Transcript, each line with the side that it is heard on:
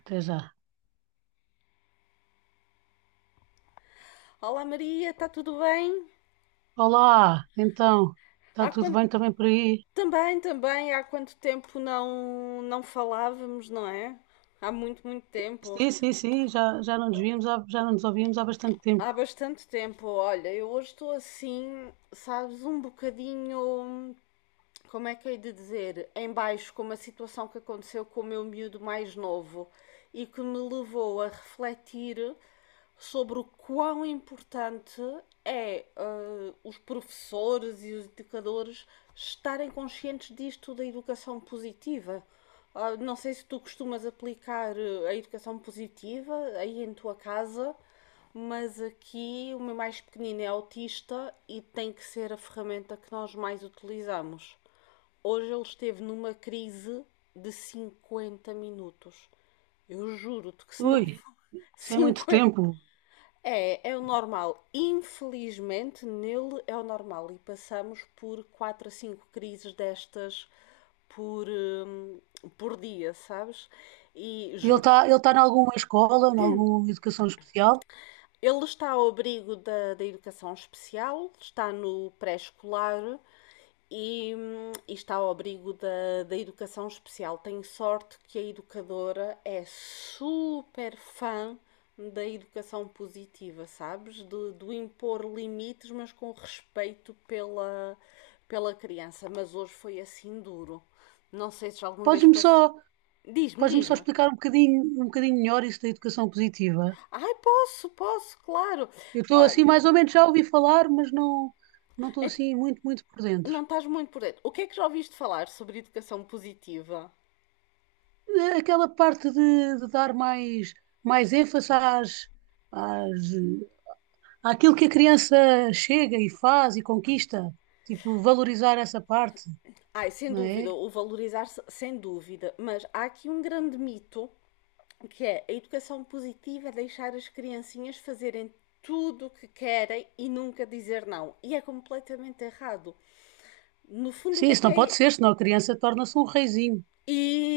right: Até já.
left: Olá Maria, está tudo bem?
right: Olá, então, está
left: Há
right: tudo
left: quanto...
right: bem também por aí?
left: também, há quanto tempo não falávamos, não é? Há muito, muito tempo.
right: Sim, sim, sim, já não nos víamos, já não nos ouvíamos há bastante tempo.
left: Há bastante tempo. Olha, eu hoje estou assim, sabes, um bocadinho, como é que hei de dizer, em baixo com uma situação que aconteceu com o meu miúdo mais novo e que me levou a refletir sobre o quão importante é os professores e os educadores estarem conscientes disto da educação positiva. Ah, não sei se tu costumas aplicar a educação positiva aí em tua casa, mas aqui o meu mais pequenino é autista e tem que ser a ferramenta que nós mais utilizamos. Hoje ele esteve numa crise de 50 minutos. Eu juro-te que se não
right: Ui,
left: for
right: isso é muito
left: 50.
right: tempo.
left: É o normal. Infelizmente, nele é o normal. E passamos por 4 a 5 crises destas por, hum, por dia, sabes? E
right: Ele
left: juro.
right: está ele tá em alguma escola, em alguma educação especial?
left: Ele está ao abrigo da educação especial, está no pré-escolar e está ao abrigo da educação especial. Tenho sorte que a educadora é super fã da educação positiva, sabes? Do impor limites, mas com respeito pela, pela criança. Mas hoje foi assim duro. Não sei se já alguma vez
right: Podes-me só,
left: passou. Diz-me,
right: podes-me só
left: diz-me.
right: explicar um bocadinho melhor isso da educação positiva?
left: Ai, posso, posso, claro.
right: Eu estou
left: Olha.
right: assim, mais ou menos, já ouvi falar, mas não estou assim muito por dentro.
left: Não estás muito por dentro. O que é que já ouviste falar sobre educação positiva?
right: Aquela parte de dar mais ênfase às, aquilo que a criança chega e faz e conquista, tipo, valorizar essa parte,
left: Ai, sem
right: não é?
left: dúvida, o valorizar-se, sem dúvida. Mas há aqui um grande mito que é: a educação positiva é deixar as criancinhas fazerem tudo o que querem e nunca dizer não. E é completamente errado. No fundo, o
right: Sim,
left: que é
right: isso
left: que
right: não pode
left: é...
right: ser, senão a criança torna-se um reizinho,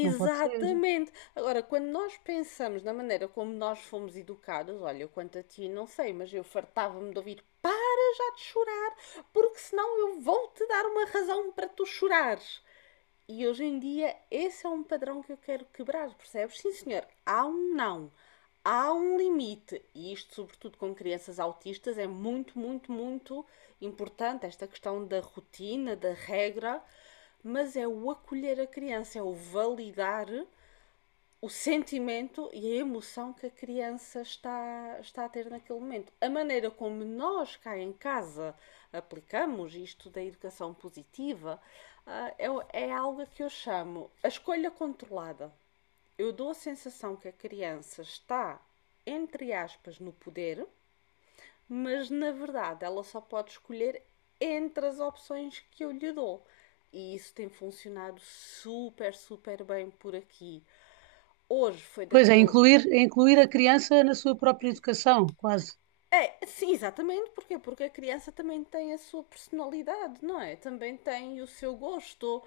right: não pode ser.
left: Agora, quando nós pensamos na maneira como nós fomos educados, olha, eu quanto a ti, não sei, mas eu fartava-me de ouvir: para já de chorar, porque senão eu vou-te dar uma razão para tu chorares. E hoje em dia esse é um padrão que eu quero quebrar, percebes? Sim, senhor, há um não, há um limite. E isto, sobretudo com crianças autistas, é muito, muito, muito importante esta questão da rotina, da regra, mas é o acolher a criança, é o validar o sentimento e a emoção que a criança está a ter naquele momento. A maneira como nós cá em casa aplicamos isto da educação positiva ah, é algo que eu chamo a escolha controlada. Eu dou a sensação que a criança está, entre aspas, no poder, mas na verdade ela só pode escolher entre as opções que eu lhe dou. E isso tem funcionado super, super bem por aqui. Hoje foi
right: Pois é,
left: daquele.
right: é incluir a criança na sua própria educação, quase.
left: É, sim, exatamente, porquê? Porque a criança também tem a sua personalidade, não é? Também tem o seu gosto.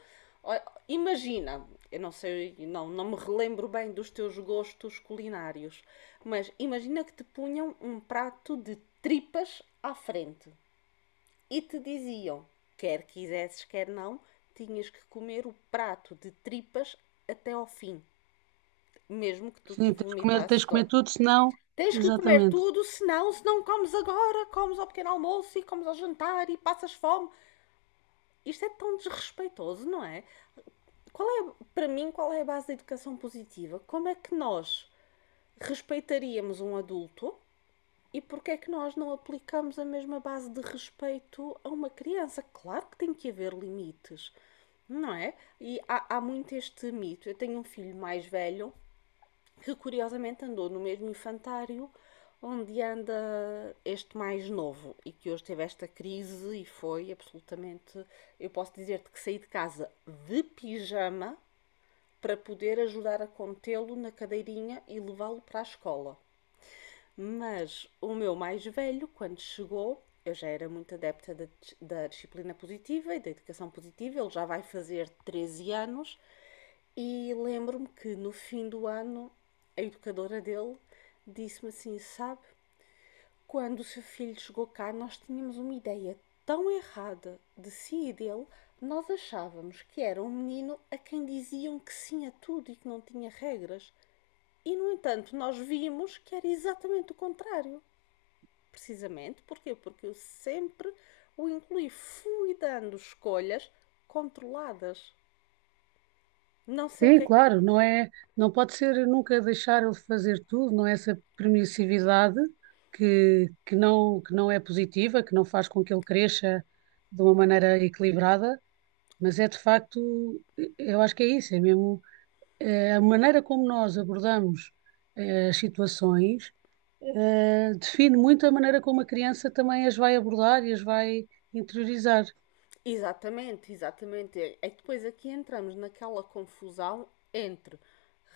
left: Imagina, eu não sei, não me relembro bem dos teus gostos culinários, mas imagina que te punham um prato de tripas à frente e te diziam, quer quisesses, quer não, tinhas que comer o prato de tripas até ao fim, mesmo que tu te
right: Sim, tens
left: vomitasses
right: de
left: todo.
right: comer tudo, senão,
left: Tens que comer
right: exatamente.
left: tudo, senão, se não comes agora, comes ao pequeno almoço e comes ao jantar e passas fome. Isto é tão desrespeitoso, não é? Qual é, para mim, qual é a base da educação positiva? Como é que nós respeitaríamos um adulto? E porquê é que nós não aplicamos a mesma base de respeito a uma criança? Claro que tem que haver limites, não é? E há, há muito este mito. Eu tenho um filho mais velho que curiosamente andou no mesmo infantário onde anda este mais novo e que hoje teve esta crise e foi absolutamente... Eu posso dizer-te que saí de casa de pijama para poder ajudar a contê-lo na cadeirinha e levá-lo para a escola. Mas o meu mais velho, quando chegou, eu já era muito adepta da, da disciplina positiva e da educação positiva, ele já vai fazer 13 anos, e lembro-me que no fim do ano a educadora dele disse-me assim: "Sabe, quando o seu filho chegou cá, nós tínhamos uma ideia tão errada de si e dele, nós achávamos que era um menino a quem diziam que sim a tudo e que não tinha regras. E, no entanto, nós vimos que era exatamente o contrário." Precisamente, porquê? Porque eu sempre o incluí, fui dando escolhas controladas. Não sei o
right: Sim,
left: que é que...
right: claro, não é, não pode ser nunca deixar ele fazer tudo, não é essa permissividade que não é positiva, que não faz com que ele cresça de uma maneira equilibrada. Mas é de facto, eu acho que é isso, é mesmo a maneira como nós abordamos as situações, define muito a maneira como a criança também as vai abordar e as vai interiorizar.
left: Exatamente, exatamente. É que depois aqui entramos naquela confusão entre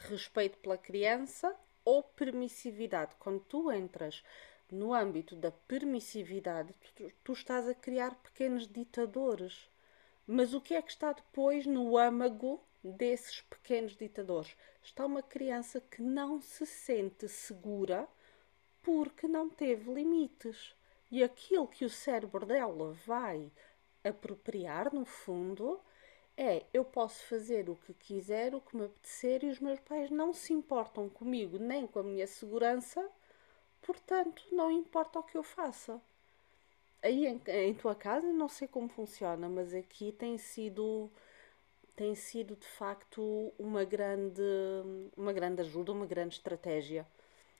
left: respeito pela criança ou permissividade. Quando tu entras no âmbito da permissividade, tu estás a criar pequenos ditadores. Mas o que é que está depois no âmago desses pequenos ditadores? Está uma criança que não se sente segura porque não teve limites. E aquilo que o cérebro dela vai apropriar, no fundo, é: eu posso fazer o que quiser, o que me apetecer, e os meus pais não se importam comigo nem com a minha segurança, portanto, não importa o que eu faça. Aí em, em tua casa não sei como funciona, mas aqui tem sido, de facto, uma grande uma grande ajuda, uma grande estratégia,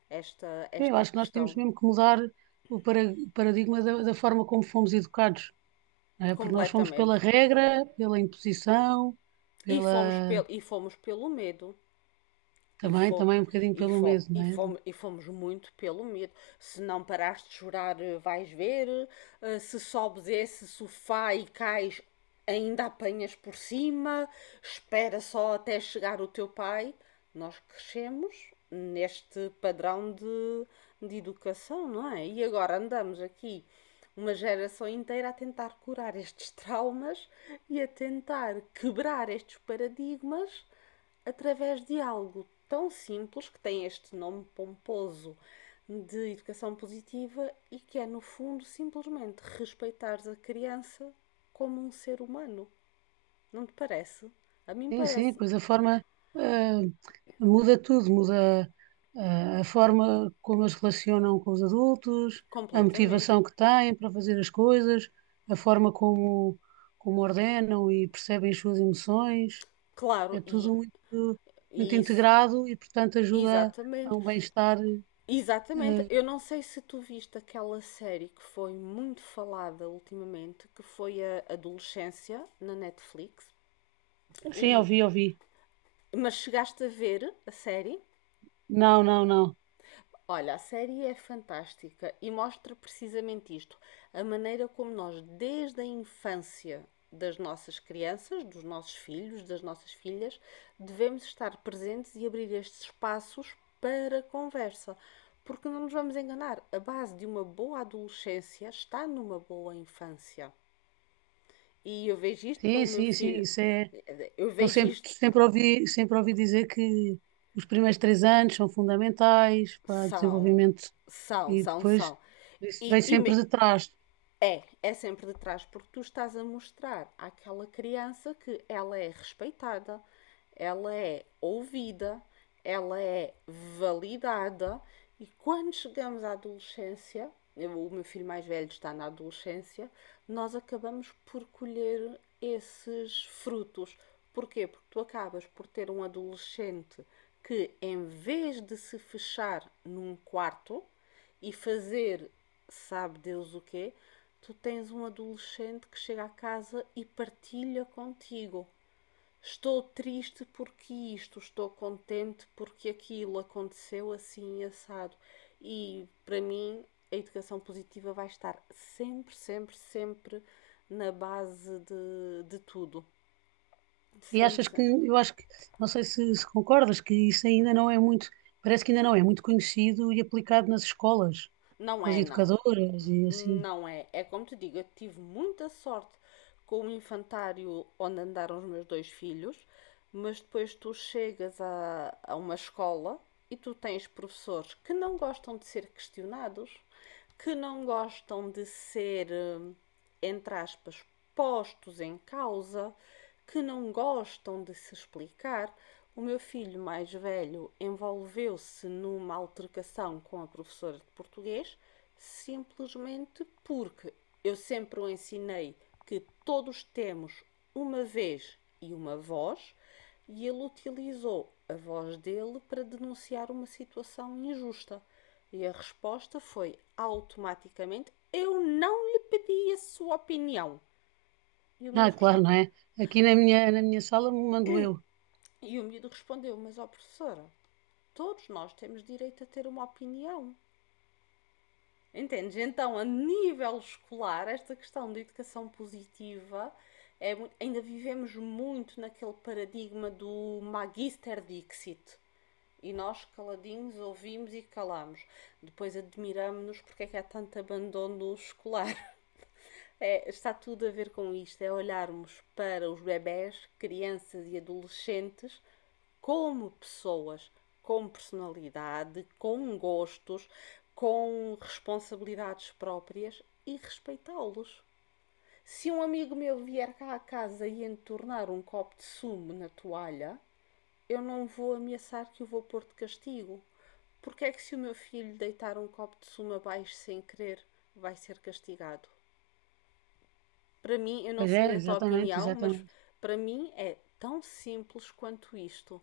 left: esta
right: Sim, eu
left: esta
right: acho que nós temos
left: questão.
right: mesmo que mudar o paradigma da forma como fomos educados, não é? Porque nós fomos pela
left: Completamente.
right: regra, pela imposição,
left: E fomos,
right: pela
left: pelo, e fomos pelo medo. E, fo
right: também um bocadinho
left: e,
right: pelo
left: fo
right: medo,
left: e,
right: não é?
left: fomos, e fomos muito pelo medo. Se não parares de chorar, vais ver. Se sobes esse sofá e cais, ainda apanhas por cima. Espera só até chegar o teu pai. Nós crescemos neste padrão de educação, não é? E agora andamos aqui uma geração inteira a tentar curar estes traumas e a tentar quebrar estes paradigmas através de algo tão simples, que tem este nome pomposo de educação positiva e que é, no fundo, simplesmente respeitares a criança como um ser humano. Não te parece? A mim
right: Sim, sim,
left: parece.
right: pois a forma eh, muda tudo, muda a forma como eles se relacionam com os adultos, a
left: Completamente.
right: motivação que têm para fazer as coisas, a forma como, como ordenam e percebem as suas emoções, é
left: Claro, e,
right: tudo
left: e
right: muito
left: isso.
right: integrado e, portanto, ajuda a
left: Exatamente,
right: um bem-estar.
left: exatamente.
right: eh,
left: Eu não sei se tu viste aquela série que foi muito falada ultimamente, que foi A Adolescência na Netflix,
right: sim,
left: e
right: ouvi, ouvi.
left: mas chegaste a ver a série?
right: Não, não, não.
left: Olha, a série é fantástica e mostra precisamente isto, a maneira como nós, desde a infância das nossas crianças, dos nossos filhos, das nossas filhas, devemos estar presentes e abrir estes espaços para conversa. Porque não nos vamos enganar, a base de uma boa adolescência está numa boa infância. E eu vejo isto pelo
right: Sim,
left: meu
right: sim, sim,
left: filho,
right: isso é.
left: eu
right: Então,
left: vejo isto,
right: sempre ouvi dizer que os primeiros 3 anos são fundamentais para o
left: são,
right: desenvolvimento,
left: são,
right: e
left: são,
right: depois
left: são.
right: isso
left: E,
right: vem
left: e
right: sempre
left: me-
right: de trás.
left: é sempre de trás, porque tu estás a mostrar àquela criança que ela é respeitada, ela é ouvida, ela é validada, e quando chegamos à adolescência, eu... o meu filho mais velho está na adolescência, nós acabamos por colher esses frutos. Porquê? Porque tu acabas por ter um adolescente que, em vez de se fechar num quarto e fazer sabe Deus o quê, tu tens um adolescente que chega a casa e partilha contigo. Estou triste porque isto, estou contente porque aquilo aconteceu assim assado. E para mim, a educação positiva vai estar sempre, sempre, sempre na base de tudo.
right: E
left: Sempre,
right: achas que,
left: sempre.
right: eu acho que, não sei se concordas, que isso ainda não é muito, parece que ainda não é muito conhecido e aplicado nas escolas,
left: Não
right: com as
left: é, não.
right: educadoras e assim.
left: Não é. É como te digo, eu tive muita sorte com o infantário onde andaram os meus dois filhos, mas depois tu chegas a uma escola e tu tens professores que não gostam de ser questionados, que não gostam de ser, entre aspas, postos em causa, que não gostam de se explicar. O meu filho mais velho envolveu-se numa altercação com a professora de português, simplesmente porque eu sempre o ensinei que todos temos uma vez e uma voz, e ele utilizou a voz dele para denunciar uma situação injusta. E a resposta foi automaticamente: "Eu não lhe pedi a sua opinião." E o
right: Ah,
left: miúdo...
right: claro, não é? Aqui na minha sala me mando eu.
left: O miúdo respondeu: "Mas, ó professora, todos nós temos direito a ter uma opinião." Entendes? Então, a nível escolar, esta questão da educação positiva... É, ainda vivemos muito naquele paradigma do Magister Dixit. E nós, caladinhos, ouvimos e calamos. Depois admiramos-nos porque é que há tanto abandono escolar. É, está tudo a ver com isto, é olharmos para os bebés, crianças e adolescentes como pessoas, com personalidade, com gostos, com responsabilidades próprias, e respeitá-los. Se um amigo meu vier cá à casa e entornar um copo de sumo na toalha, eu não vou ameaçar que o vou pôr de castigo. Porque é que se o meu filho deitar um copo de sumo abaixo sem querer, vai ser castigado? Para mim, eu não
right: Pois é,
left: sei a tua
right: exatamente,
left: opinião, mas
right: exatamente.
left: para mim é tão simples quanto isto.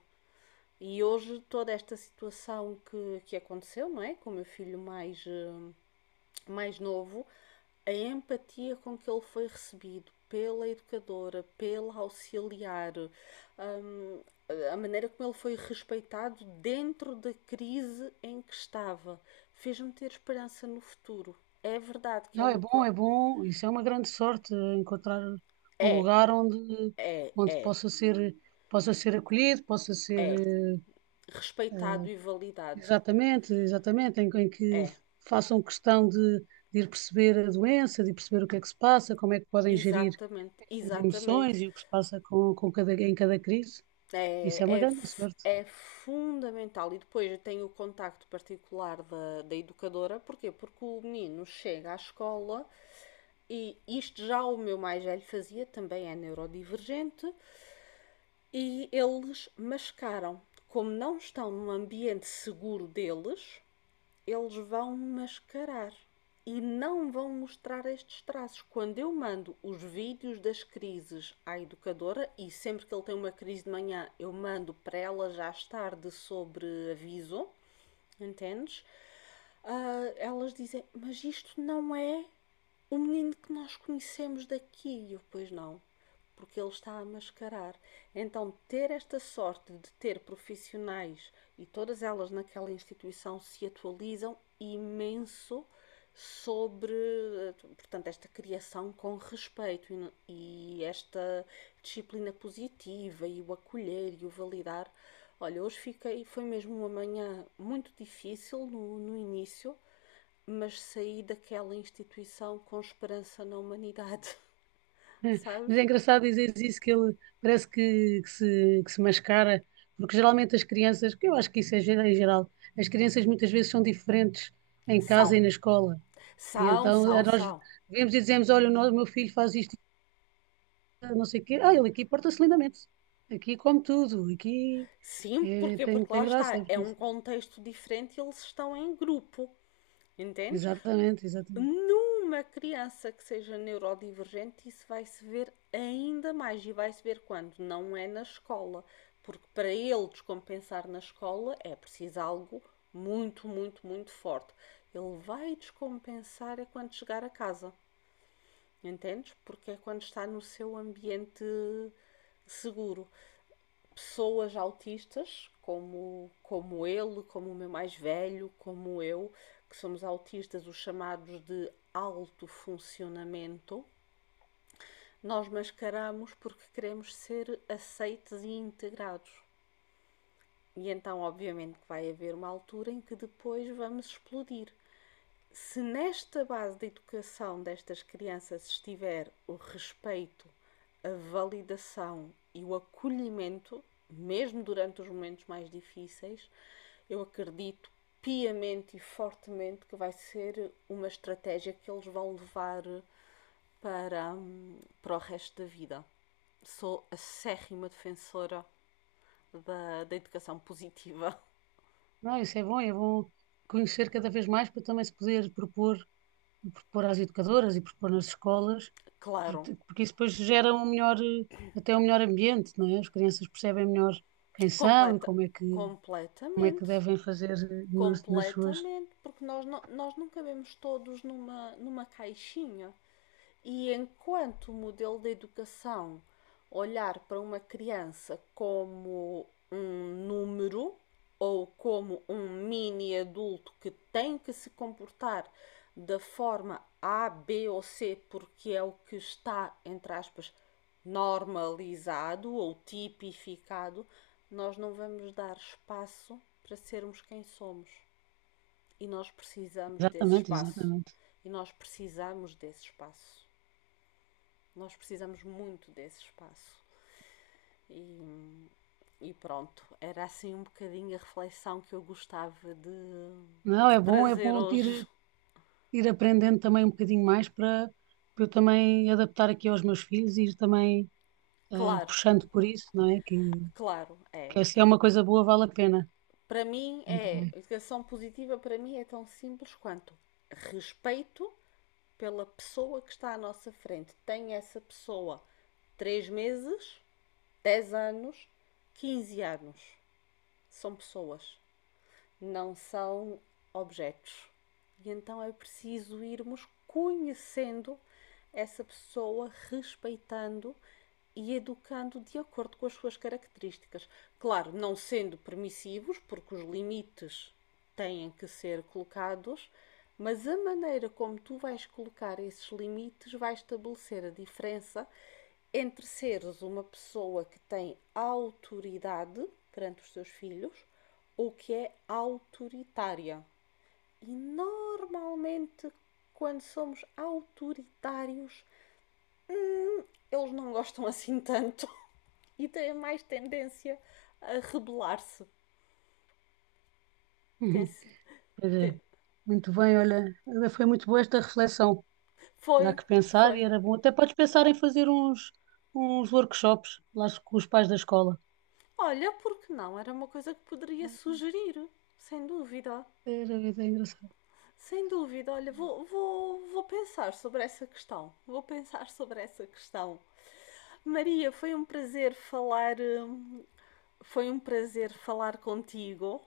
left: E hoje toda esta situação que aconteceu, não é? Com o meu filho mais novo, a empatia com que ele foi recebido pela educadora, pela auxiliar, a maneira como ele foi respeitado dentro da crise em que estava, fez-me ter esperança no futuro. É verdade que é
right: Não, é
left: uma
right: bom,
left: coisa...
right: é bom. Isso é uma grande sorte, encontrar um
left: É,
right: lugar onde,
left: é,
right: onde
left: é,
right: possa ser acolhido, possa ser,
left: é. Respeitado
right: eh,
left: e validado.
right: exatamente, exatamente, em que
left: É,
right: façam questão de ir perceber a doença, de perceber o que é que se passa, como é que podem gerir
left: exatamente,
right: essas
left: exatamente.
right: emoções e o que se passa com cada, em cada crise. Isso é uma
left: É,
right: grande sorte.
left: é, é fundamental. E depois eu tenho o contacto particular da, da educadora. Porquê? Porque o menino chega à escola, e isto já o meu mais velho fazia, também é neurodivergente, e eles mascaram. Como não estão num ambiente seguro deles, eles vão mascarar e não vão mostrar estes traços. Quando eu mando os vídeos das crises à educadora, e sempre que ele tem uma crise de manhã, eu mando para ela já estar de sobreaviso, entendes? Ah, elas dizem, mas isto não é o menino que nós conhecemos daqui. E eu, pois não, porque ele está a mascarar. Então, ter esta sorte de ter profissionais e todas elas naquela instituição se atualizam imenso sobre, portanto, esta criação com respeito e esta disciplina positiva e o acolher e o validar. Olha, hoje fiquei, foi mesmo uma manhã muito difícil no início, mas saí daquela instituição com esperança na humanidade,
right: É, mas é
left: sabes?
right: engraçado dizeres isso, que ele parece que se mascara, porque geralmente as crianças, que eu acho que isso é geral, em geral, as crianças muitas vezes são diferentes em casa
left: São,
right: e na escola. E
left: são,
right: então
left: são,
right: nós
left: são.
right: vemos e dizemos: Olha, o no- o meu filho faz isto, não sei o quê. Ah, ele aqui porta-se lindamente. Aqui come tudo. Aqui
left: Sim, porque porque lá
right: tem graça. É
left: está, é
right: porque
left: um contexto diferente e eles estão em grupo, entendes?
right: exatamente, exatamente.
left: Numa criança que seja neurodivergente, isso vai se ver ainda mais e vai se ver quando não é na escola, porque para ele descompensar na escola é preciso algo muito, muito, muito forte. Ele vai descompensar é quando chegar a casa. Entendes? Porque é quando está no seu ambiente seguro. Pessoas autistas, como ele, como o meu mais velho, como eu, que somos autistas, os chamados de alto funcionamento, nós mascaramos porque queremos ser aceites e integrados. E então, obviamente, vai haver uma altura em que depois vamos explodir. Se nesta base de educação destas crianças estiver o respeito, a validação e o acolhimento, mesmo durante os momentos mais difíceis, eu acredito piamente e fortemente que vai ser uma estratégia que eles vão levar para, para o resto da vida. Sou acérrima defensora da educação positiva,
right: Não, isso é bom conhecer cada vez mais para também se poder propor, propor às educadoras e propor nas escolas,
left: claro,
right: porque isso depois gera um melhor, até um melhor ambiente, não é? As crianças percebem melhor quem são e
left: completa,
right: como é que
left: completamente.
right: devem fazer nas, nas suas.
left: Completamente, porque nós não cabemos todos numa, numa caixinha. E enquanto o modelo de educação olhar para uma criança como um número ou como um mini adulto que tem que se comportar da forma A, B ou C, porque é o que está, entre aspas, normalizado ou tipificado, nós não vamos dar espaço para sermos quem somos. E nós precisamos desse
right: Exatamente,
left: espaço.
right: exatamente.
left: E nós precisamos desse espaço. Nós precisamos muito desse espaço. E, e pronto, era assim um bocadinho a reflexão que eu gostava de,
right: Não,
left: de
right: é bom,
left: trazer hoje.
right: ir aprendendo também um bocadinho mais para eu também adaptar aqui aos meus filhos e ir também
left: Claro,
right: puxando por isso, não é?
left: claro, é.
right: Que é, se é uma coisa boa, vale a pena.
left: Para mim
right: Muito
left: é,
right: bem.
left: educação positiva para mim é tão simples quanto respeito pela pessoa que está à nossa frente. Tem essa pessoa 3 meses, 10 anos, 15 anos. São pessoas, não são objetos. E então é preciso irmos conhecendo essa pessoa, respeitando e educando de acordo com as suas características. Claro, não sendo permissivos, porque os limites têm que ser colocados, mas a maneira como tu vais colocar esses limites vai estabelecer a diferença entre seres uma pessoa que tem autoridade perante os seus filhos ou que é autoritária. E normalmente, quando somos autoritários, eles não gostam assim tanto e têm mais tendência a rebelar-se.
right: Pois é. Muito bem, olha, foi muito boa esta reflexão. Dá
left: Foi,
right: que pensar e
left: foi.
right: era bom. Até podes pensar em fazer uns workshops lá com os pais da escola.
left: Olha, porque não? Era uma coisa que poderia sugerir, sem dúvida.
right: Era vida engraçada.
left: Sem dúvida, olha, vou pensar sobre essa questão. Vou pensar sobre essa questão. Maria, foi um prazer falar, foi um prazer falar contigo.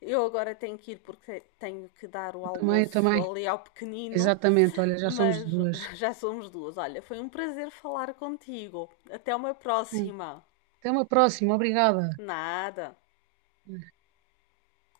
left: Eu agora tenho que ir porque tenho que dar o
right: Eu também, eu
left: almoço
right: também.
left: ali ao pequenino,
right: Exatamente, olha, já somos
left: mas
right: duas.
left: já somos duas. Olha, foi um prazer falar contigo. Até uma
right: Hum.
left: próxima.
right: Até uma próxima, obrigada.
left: Nada.